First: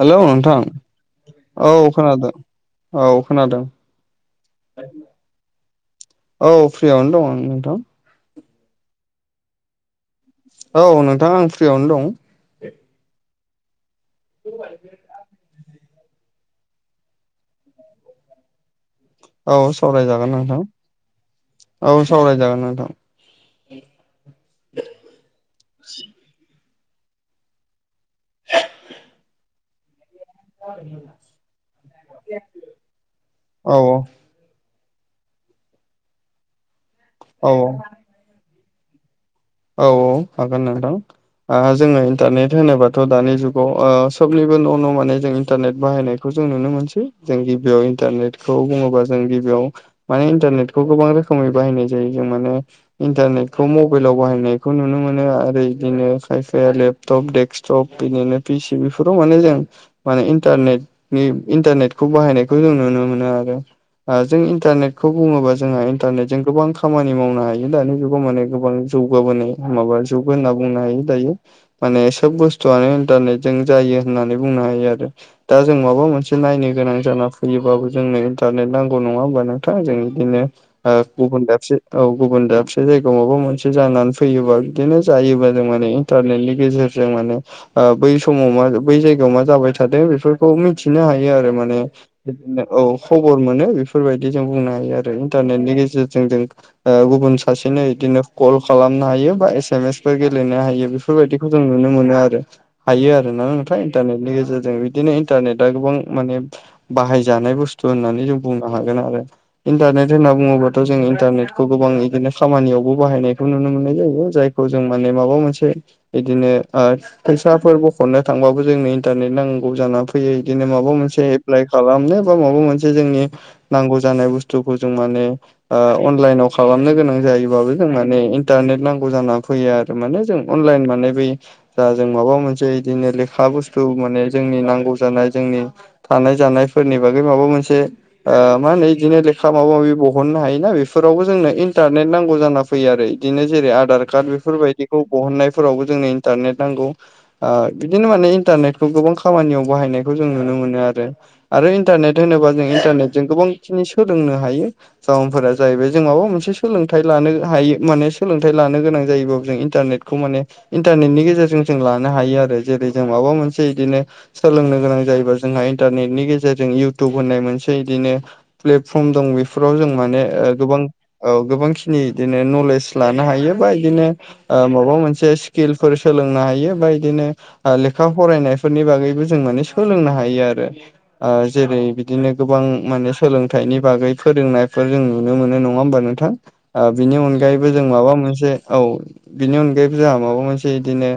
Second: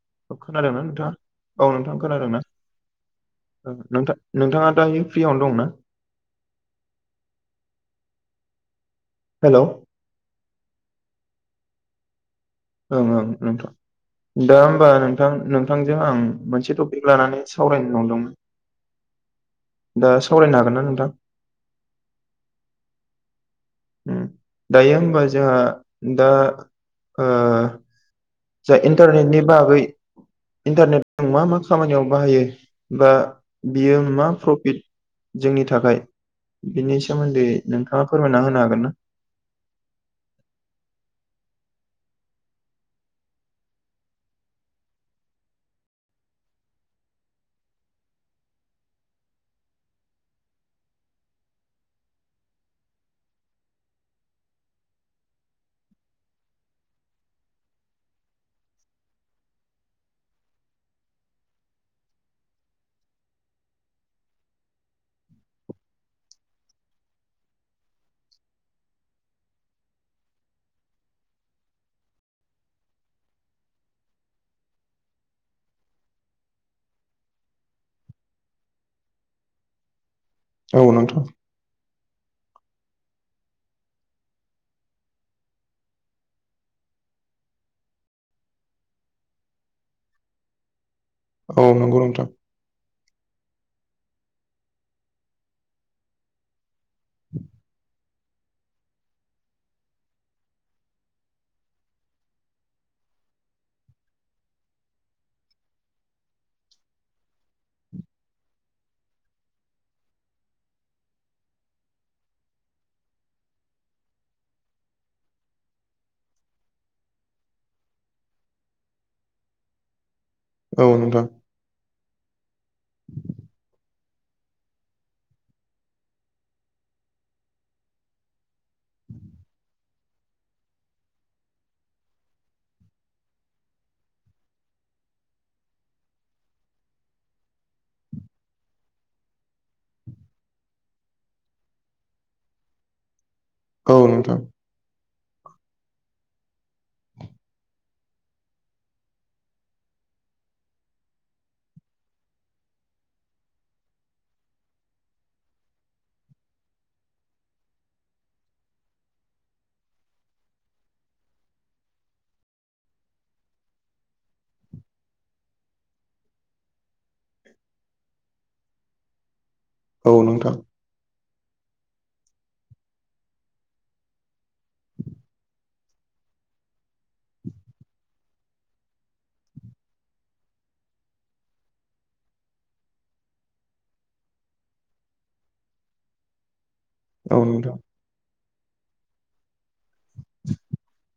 Hello औ नोंथां खोनादोंना नोंथाङा? औ खोनादों। औ खोनादों। थां नोंथाङा दा फ्रियावनो दंना? औ फ्रियावनो दङ' नोंथां हेल' औ नोंथां आं फ्रियावनो दं। ओं ओं नोंथां दा होमबा नोंथां। नोंथां नोंथांजों आं मोनसे टपिक लानानै सावरायनो नंदोंमोन। औ दा सावरायजागोन सावरायनो नोंथां हागोन ना नोंथां? औ सावरायजागोन नोंथां। दायो होमबा जोंहा दा ओ जा इन्टारनेटनि बागै इन्टारनेट मा मा खामानियाव बाहायो दा औ औ बियो मा प्रफिट जोंनि थाखाय बिनि सोमोन्दै औ औ नोंथाङा फोरमायना होनो हागोन ना? औ औ हागोन नोंथां। जोङो इन्टारनेट होनोबाथ' दानि जुगाव सबनिबो न' न' माने जों इन्टारनेट बाहायनाय खौ जों नुनो मोनसै जों गिबियाव इन्टारनेटखौ बुङोबा जों गिबियाव माने इन्टारनेटखौ गोबां रोखोमै बाहायनाय जायो जों माने इन्टारनेटखौ मबाइलाव बाहायनायखौ नुनो मोनो आरो बिदिनो खायफाया लेपटप दडेक्कटप बिनिनो फि सि बेफोराव माने जों माने इन्टारनेटनि इन्टारनेटखौ बाहायनायखौ जों नुनो मोनो आरो ओ जों इन्टारनेटखौ बुङोबा जोंहा इन्टारनेटजों गोबां खामानि मावनो हायो दानि जुगाव माने गोबां जौगाबोनाय माबा जुग होनना बुंनो हायो दायो। माने सोब बुस्थुआनो इन्टारनेटजों जायो होननानै बुंनो हायो आरो। दा जों माबा मोनसे नायनो गोनां जाना फैयोबाबो जोंनो इन्टारनेट नांगौ नङा होमबा नोंथां जों बिदिनो औ ओ नोंथां गुबुन दाबसे औ गुबुन दाबसे जायगायाव माबा मोनसे बि जानानै फैयोबा बिदिनो जायोबा जों माने इन्टारनेटनि गेजेरजों माने बै समाव मा बै जायगायाव मा जाबाय थादों बेफोरखौ मिथिनो हायो आरो औ माने नंगौ नोंथां औ खबर मोनो बेफोरबायदि जों बुंनो हायो आरो इन्टारनेटनि गेजेरजों जों ओ गुबुन सासेनो बिदिनो कल खालामनो हायो बा एस एम एस फोर गेलेनो हायो बेफोरबायदिखौ जों नुनो मोनो आरो हायो आरोना नोंथा इन्टारनेटनि गेजेरजों बिदिनो इन्टारनेटआ गोबां माने बाहायजानाय बुस्थु होननानै जों बुंनो हागोन आरो। इन्टारनेट होनना बुङोबाथ' जों इन्टारनेटखौ गोबां बिदिनो खामानियावबो बाहायनायखौ नुनो मोननाय जायो। जायखौ जों माने माबा मोनसे बिदिनो ओ फैसाफोर बख'नो थांबाबो जोंनो इन्टारनेट नांगौ जानानै फैयो। बिदिनो औ माबा नोंथां मोनसे एफ्लाय खालामनो बा माबा मोनसे जोंनि नांगौ जानाय बुस्थुखौ जों माने ओ अनलाइनाव खालामनो गोनां जायोबाबो जों माने इन्टारनेट नांगौ जाना फैयो आरो माने जों अनलाइन माने बै दा जों माबा मोनसे इदिनो लेखा बुस्थु माने जोंनि नांगौ जानाय जोंनि थानाय जानायफोरनि बागै माबा मोनसे ओ मा होनो इदिनो लेखा माबा माबि बहननो हायोना बेफोरावबो जोंनो इन्टारनेट नांगौ जाना फैयो आरो इदिनो जेरै औ आधार कार्ड नोंथां बेफोरबायदिखौ बहननायफोरावबो जोंनो इन्टारनेट नांगौ। ओ बिदिनो माने इन्टारनेटखौ गोबां खामानियाव बाहायनायखौ जों नुनो मोनो आरो। आरो इन्टारनेट होनोबा जों इन्टारनेटजों गोबांखिनि सोलोंनो हायो। जाउनफोरा जाहैबाय जों माबा मोनसे सोलोंथाइ लानो हायो माने सोलोंथाइ लानो गोनां जायोबाबो जों इन्टारनेटखौ माने इन्टारनेटनि गेजेरजों जों लानो हायो आरो जेरै जों माबा मोनसे इदिनो सोलोंनो गोनां जायोबा। जोंहा इन्टारनेटनि गेजेरजों इउटुब होननाय मोनसे इदिनो प्लेटफर्म दं बेफोराव जों औ माने नोंथां गोबां ओ गोबांखिनि इदिनो नलेज लानो हायो बा इदिनो ओ माबा मोनसे स्किलफोर सोलोंनो हायो। बा इदिनो ओ लेखा फरायनायफोरनि बागैबो जों माने सोलोंनो हायो आरो। ओ जेरै बिदिनो गोबां माने सोलोंथाइनि बागै फोरोंनायफोर जों नुनो मोनो नङा ओमबा नोंथां? बिनि औ अनगायैबो नोंथां जों माबा मोनसे औ बिनि अनगायैबो जोंहा माबा मोनसे इदिनो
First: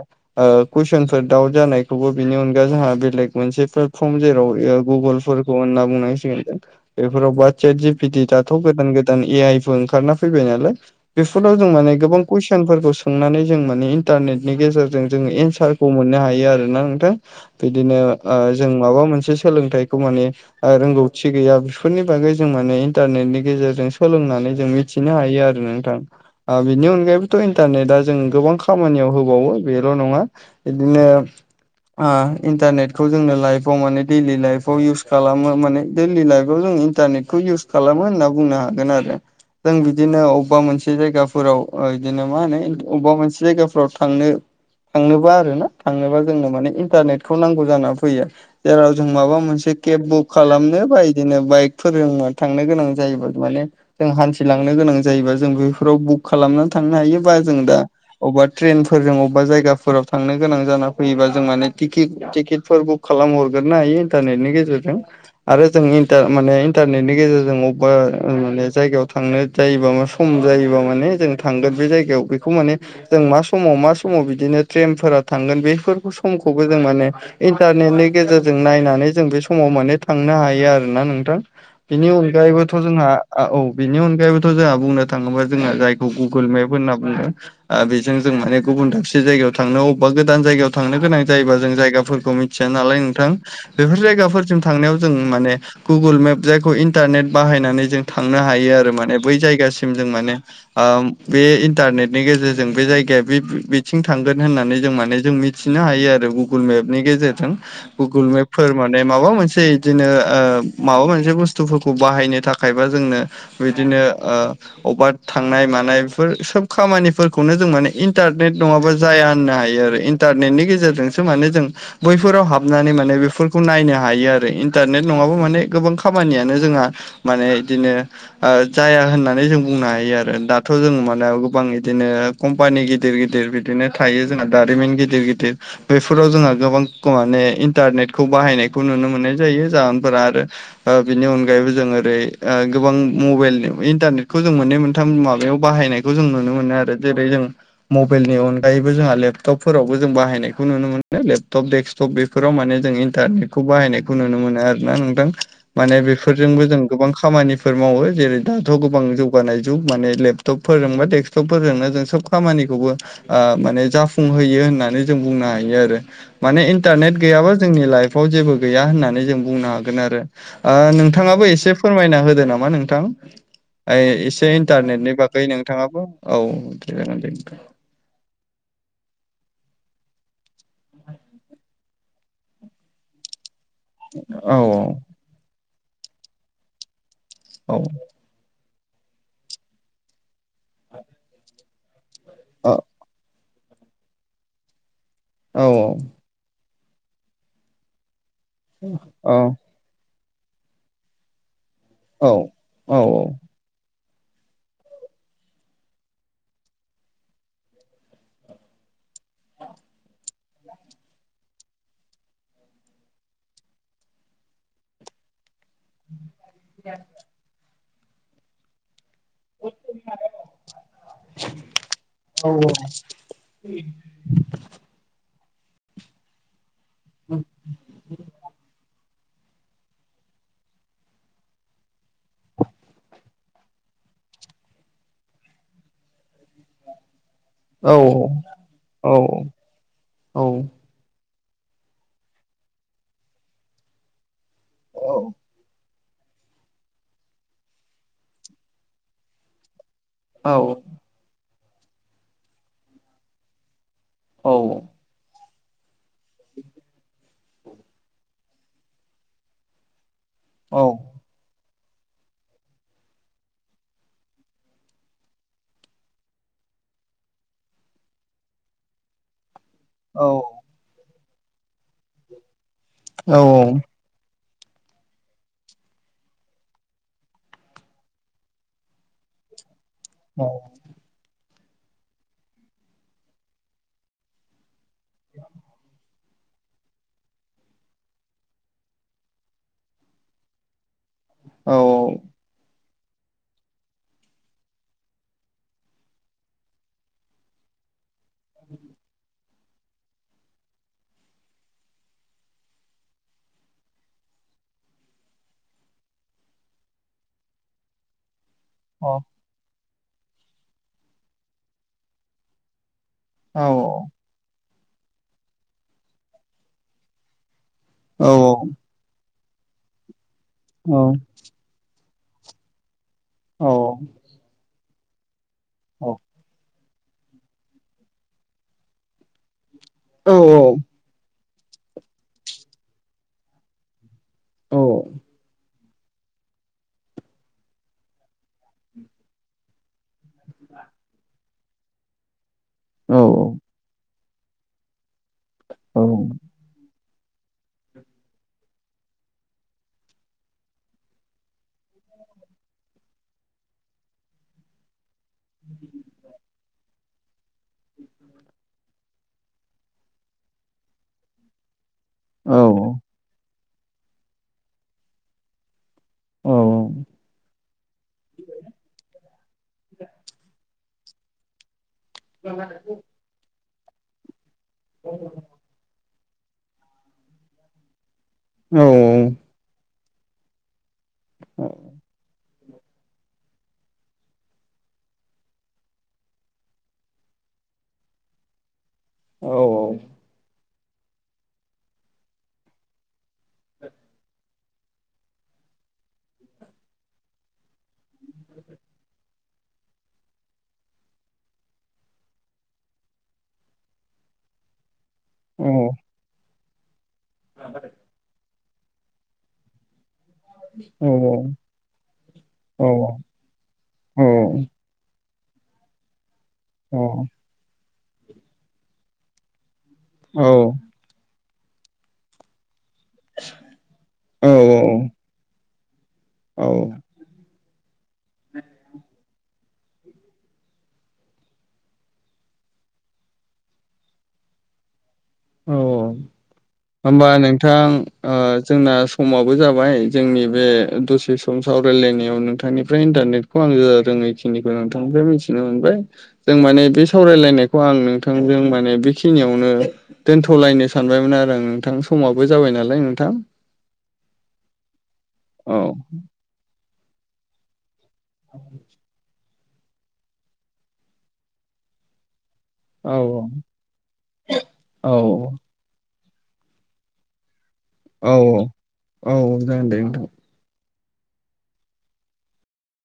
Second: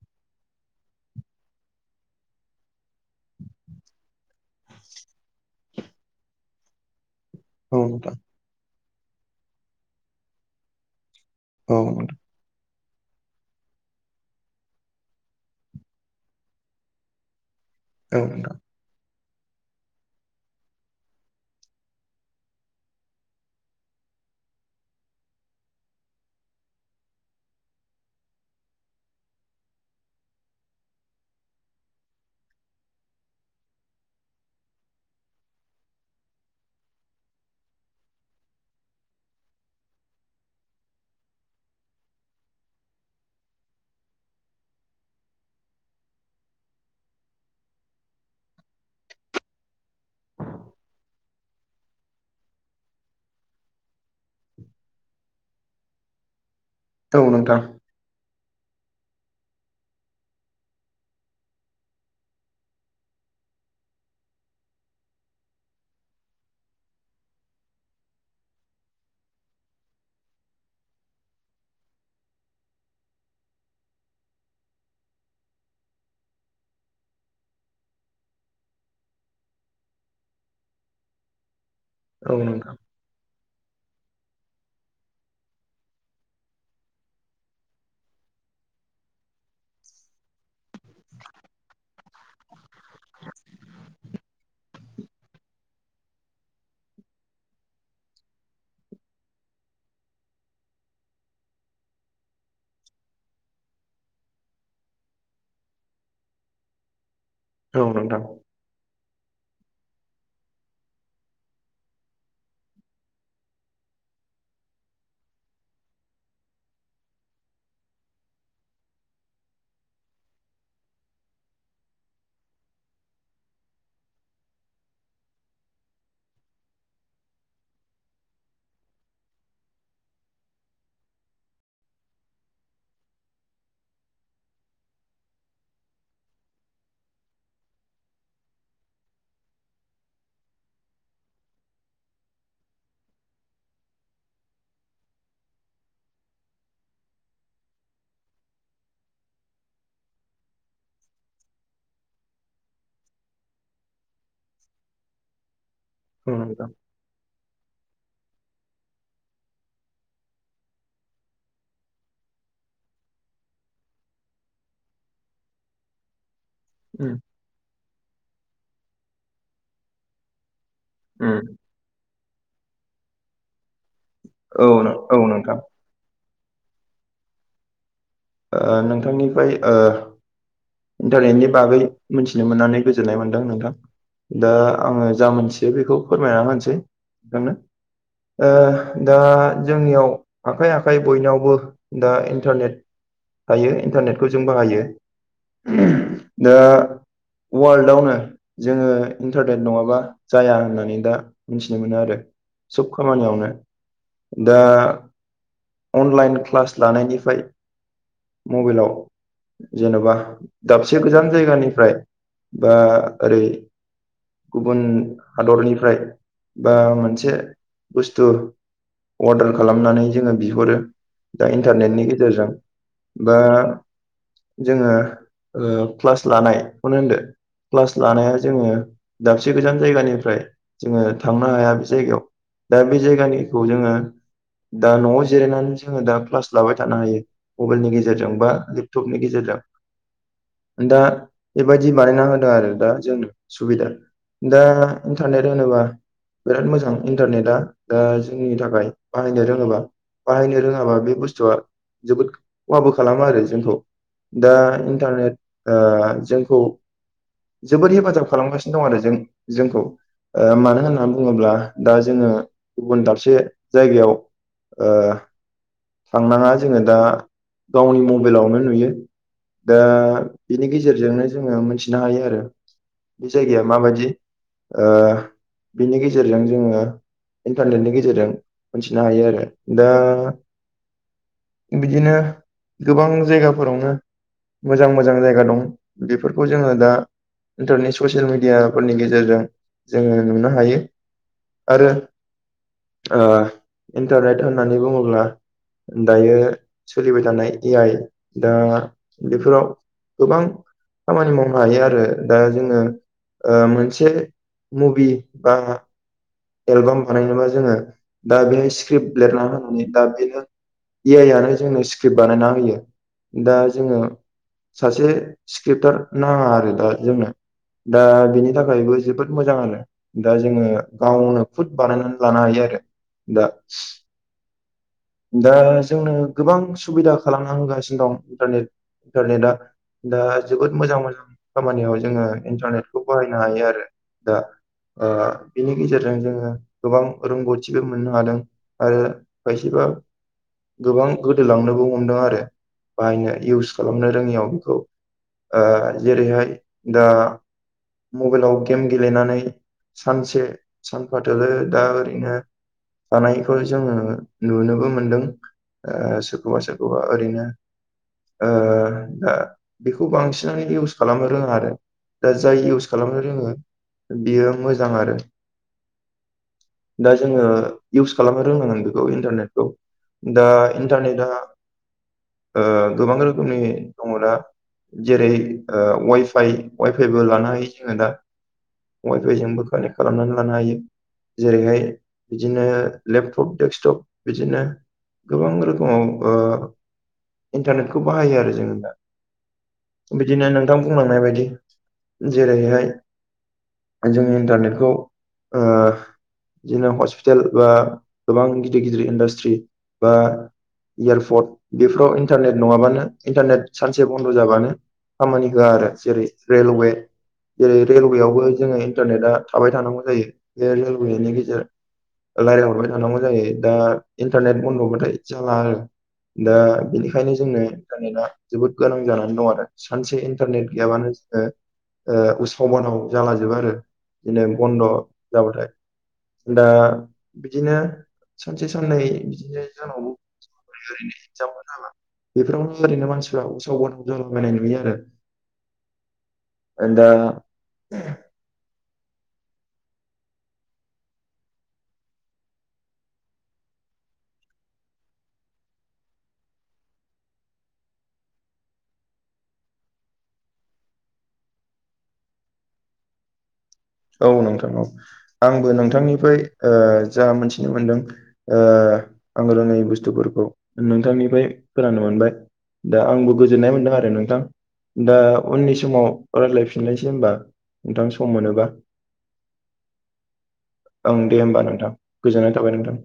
ओ कुइसनफोर दाउट जानायखौबो बिनि अनगा जोंहा बेलेग मोनसेफोर फ्रम जेराव ओ गुगोलफोरखौ होनना बुंनांसिगोन। जों बेफोराव वाट औ सेट नोंथां जिपिटि थ' गोदान गोदान ए आइ फोर ओंखारना फैबाय नालाय। बेफोराव जों औ माने गोबां कुइसनफोरखौ सोंनानै जों माने इन्टारनेटनि गेजेरजों जोङो एन्सारखौ मोननो हायो आरोना नोंथां। बिदिनो ओ जों माबा मोनसे सोलोंथाइखौ माने ओ रोंगौथि गैया बेफोरनि बागै जों माने इन्टारनेटनि गेजेरजों सोलोंनानै जों मिथ मिथिनो हायो आरो नोंथां। ओ बिनि अनगायैबोथ' इन्टारनेटआ जों गोबां खामानियाव होबावो बेल' नङा। इदिनो ओ इन्टारनेटखौ जोंनो लाइफआव माने दैलि लाइफआव इउस खालामो। माने दैलि लाइफआव जों इन्टारनेटखौ इउस खालामो होनना बुंनो हागोन आरो। जों बिदिनो अबेबा मोनसे जायगाफोराव ओ इदिनो मा होनो अबेबा मोनसे जायगाफोराव थांनो थांनोबा आरो ना थांनोबा जोंनो माने इन्टारनेटखौ नांगौ जाना फैयो। जेराव जों माबा मोनसे केब बुक खालामनो बा इदिनो बाइकफोरजों थांनो गोनां जायोबा माने जों हान्थिलांनो गोनां जायोबा जों बेफोराव बुक खालामनानै थांनो नोंथां हायो। औ बा जों नोंथां दा अबेबा ट्रेनफोरजों अबेबा जायगाफोराव थांनो गोनां जाना फैयोबा जों माने टिकिट टिकेटफोर बुक खालाम हरगोरनो हायो, इन्टारनेटनि गेजेरजों। आरो जों इन्टार माने इन्टारनेटनि गेजेरजों अबेबा माने जायगायाव थांनो जायोबा मा सम जायोबा माने जों थांगोन बे जायगायाव बेखौ माने जों मा समाव मा समाव बिदिनो ट्रेनफोरा थांगोन बेफोर। समखौबो जों माने इन्टारनेटनि गेजेरजों नायनानै जों बे समाव माने थांनो हायो आरोना नोंथां। बिनि औ अनगायैबोथ' नोंथां जोंहा आ औ। बेनि अनगायैबोथ' जोंहा बुंनो थाङोबा जोङो जायखौ गुगोल मेप होनना बुंदों। ओ बेजों जों माने गुबुन दाबसे जायगायाव थांनो अबेबा गोदान जायगायाव थांनो गोनां जायोबा जों जायगाफोरखौ मि थिया नालाय नोंथां बेफोर जायगाफोरसिम थांनायाव जों माने गुगोल मेप जायखौ इन्टारनेट बाहायनानै जों थांनो हायो आरो माने बै जायगासिम जों माने। ओ बे इन्टारनेटनि गेजेरजों बे जायगाया बे बिथिं थांगोन होननानै जों माने जों मि थिनो हायो आरो गुगोल मेपनि गेजेरजों औ नोंथां औ नोंथां गुगोल मेप फोर माने माबा मोनसे इदिनो ओ माबा मोनसे बुस्थुफोरखौ बाहायनो थाखायबा जोंनो बिदिनो ओ। अबेबा थांनाय मानाय बेफोर सोब खामानिफोरखौनो जों माने इन्टारनेट नङाबा जाया होननो हायो आरो। इन्टारनेटनि गेजेरजोंसो माने जों बैफोराव हाबनानै माने बेफोरखौ नायनो हायो। आरो इन्टारनेट नङाबा माने गोबां खामानियानो जोंहा माने इदिनो ओ जाया होननानै जों बुंनो हायो। आरो दाथ' जों माने गोबां इदिनो कम्पानि गिदिर गिदिर बिदिनो थायो जोंना दारिमिन गिदिर गिदिर। बैफोराव जोंहा गोबां माने इन्टारनेटखौ बाहायनायखौ नुनो मोननाय जायो जाहोनफोरा आरो आ बिनि अनगायैबो जों ओरै ओ गोबां मबाइल इन्टारनेटखौ जों मोननै मोनथाम माबायाव बाहायनायखौ जों नुनो मोनो आरो जेरै जों मबाइलनि अनगायैबो जोंहा लेपटपफोरावबो जों बाहायनायखौ नुनो मोनो। लेपटप डेक्स सब' बेफोराव माने जों इन्टारनेटखौ बाहायनायखौ नुनो मोनो आरोना नोंथां। माने औ बेफोरजोंबो नोंथां जों गोबां खामानि फोर मावो जेरै दाथ' गोबां जौगानाय जुग माने लेपटपफोरजोंबा डेक्सटपफोरजोंनो जों सब खामानिखौबो आ माने जाफुंहोयो होननानै जों बुंनो हायो आरो माने उम इन्टारनेट गैयाबा जोंनि लाइफआव जेबो गैया होननानै जों बुंनो हागोन। आरो ओ उम नोंथाङाबो एसे फोरमायना होदो नामा नोंथां ओइ एसे औ नों इन्टारनेटनि औ बागै नोंथां नोंथाङाबो। औ दे जागोन दे नोंथां। नोंथांनिफ्राय ओ इन्टारनेटनि बागै मोनथिनो मोननानै गोजोननाय मोनदों नोंथां दा औ आङो जा मोनसे जे बेखौ फोरमायना होनोसै नोंथांनो। औ ओ दा जोंनियाव आखाइ आखाइ बयनावबो दा इन्टारनेट। हायो इन्टारनेटखौ जों बाहायो। औ दा वर्ल्डआवनो जोङो इन्टारनेट नङाबा जाया होननानै दा मिथिनो मोनो आरो औ सोब औ खामानियावनो। दा अनलाइन क्लास लानायनिफ्राय मबेलाव। जेन'बा दाबसे गोजान जायगानिफ्राय बा ओरै गुबुन हादरनिफ्राय बा मोनसे बुस्थु अर्डार खालामनानै जोङो बिहरो। दा इन्टारनेटनि गेजेरजों बा जोङो ओ क्लास लानाय खौनो होनदो क्लास लानाया जोङो दाबसे गोजान जायगानिफ्राय जोङो थांनो हाया बे जायगायाव दा बे जायगानिखौ जोङो दा न'आव जिरायनानै जोङो दा क्लास लाबाय थानो हायो। मबाइलनि औ गेजेरजों बा लेपटपनि औ गेजेरजों दा बेबायदि बानायना होदों आरो दा जोंनो सुबिदा दा इन्टारनेट होनोबा बिराद मोजां इन्टारनेटा दा जोंनि थाखाय बाहायनो रोङोबा। औ बाहायनो रोङाबा बे बुस्थुआ जोबोद खहाबो खालामो आरो जोंखौ औ दा इन्टारनेट ओ जोंखौ जोबोर हेफाजाब खालामगासिनो दं आरो जों जोंखौ। ओ मानो होनना बुङोब्ला दा जोङो गुबुन दाबसे जायगायाव ओ थांनाङा। जोङो दा गावनि मबाइलावनो नुयो। दा औ बेनि गेजेरजोंनो जोङो मोनथिनो हायो आरो। बे औ जायगाया माबायदि? ओ बिनि गेजेरजों जोङो इन्टारनेटनि गेजेरजों मोनथिनो हायो। आरो दा औ बिदिनो गोबां जायगाफोरावनो मोजां मोजां जायगा दं। बे फोरखौ जोङो दा इन्टारनेट ससियेल मिडियाफोरनि गेजेरजों जोङो नुनो हायो। औ आरो ओ इन्टारनेट होननानै बुङोब्ला दायो सोलिबाय थानाय ए आइ दा बेफोराव गोबां। खामानि मावनो हायो। आरो दा जोङो ओ मोनसे मुभि बा एलबाम बानायनोबा जोङो दा बेहाय औ स्क्रिप्ट लिरना हो दा बेनो ए आइ आनो जोंनो स्क्रिप्ट बानायना होयो। दा औ जोङो सासे स्क्रिप्टार नाङा आरो दा जोंनो दा औ बिनि थाखायबो जोबोद मोजां। आरो दा जोङो औ गावनो खुद बानायनानै लानो हायो। आरो दा औ दा जोंनो गोबां सुबिदा खालामना होगासिनो दं इन्टारनेट इन्टारनेटआ। दा जोबोद मोजां मोजां खामानियाव जोङो इन्टारनेटखौ बाहायनो हायो। आरो दा आ बिनि नि गेजेरजों जोङो गोबां रोंगौथिबो मोननो हादों आरो खायसेबा गोबां गोदोलांनोबो हमदों आरो बाहायनो इउस खालामनो रोङियाव बेखौ ओ जेरैहाय दा मबाइलाव गेम गेलेनानै सानसे सानफा थोलो दा ओरैनो थानायखौ जोङो नुनोबो मो मोनदों आ सोरखौबा सोरखौबा ओरैनो दा ओ बेखौ बांसिनानो इउस खालामनो रोङा आरो दा जाय इउस खालामनो रोङो बियो मोजां। आरो दा जोङो इउस खालामनो रोंनांगोन बेखौ इन्टारनेटखौ दा इन्टारनेटआ ओ गोबां रोखोमनि दङ। दा जेरै ओ वाइफाइ वाइफाइबो लानानै जोङो दा वाइफाइ जोंबो कानेक्ट खालामनानै लानो हायो जेरैहाय बिदिनो लेपटप डेक्सकटप बिदिनो गोबां रोखोमाव ओ इन्टारनेटखौ बाहायो आरो जोङो दा। औ बिदिनो नोंथां बुंलांनाय बायदि जेरैहाय जोङो इन्टारनेटखौ ओ बिदिनो हस्पितेल बा गोबां गिदिर गिदिर इन्डास्ट्रि बा इयारपर्ट बेफोराव इन्टारनेट नङाबानो इन्टारनेट सानसे बन्द' जाबानो खामानि होआ आरो जेरै रेलवे जेरै रेलवेयावबो जोङो इन्टारनेटा थाबाय थानांगौ जायो। बे रेलवेनि गेजेर रायजलायहरबाय थानांगौ जायो। दा इन्टारनेट बाथाय जाला आरो दा बेनिखायनो जोंनो। इन्टारनेटआ जोबोद गोनां जानानै दं आरो सानसे इन्टारनेट गैयाबानो जोङो ओ उत्साव बादाव जाला जोबो आरो बिदिनो बन्द' जाबाथाय दा बिदिनो सानसे साननै बिदिनो जोंनावबो ओैजामा बेफोरावनो ओरैनो मानसिफ्रा उसाव गोनां जलाबायनाय नुयो आरो औ होमबा दा नोंथां आ जोंना समाबो जाबाय जोंनि बे दसे सम सावरायलायनायाव नोंथांनिफ्राय इन्टारनेट खौ आङो रोङैखिनिखौ नोंथांनिफ्राय मिथिनो मोनबाय। जों माने बे सावरायलायनायखौ आं नोंथांजों माने बेखिनियावनो दोनथ'लायनो सानबायमोन आरो आं नोंथां समाबो जाबाय नालाय नोंथां। औ नोंथां औ आंबो औ नोंथांनिफ्राय ओ जा मोनथिनो मोनदों ओ आंगो रोङै बुस्थुफोरखौ नोंथांनिफ्राय खोनानो मोनबाय। दा औ आंबो गोजोननाय मोनदों आरो नोंथां औ दा उननि समाव रायलायफिनलायनोसै होनबा। औ औ औ औ जागोन दे नोंथां। ओ दे होमबा नोंथां गोजोननाय थाबाय नोंथां।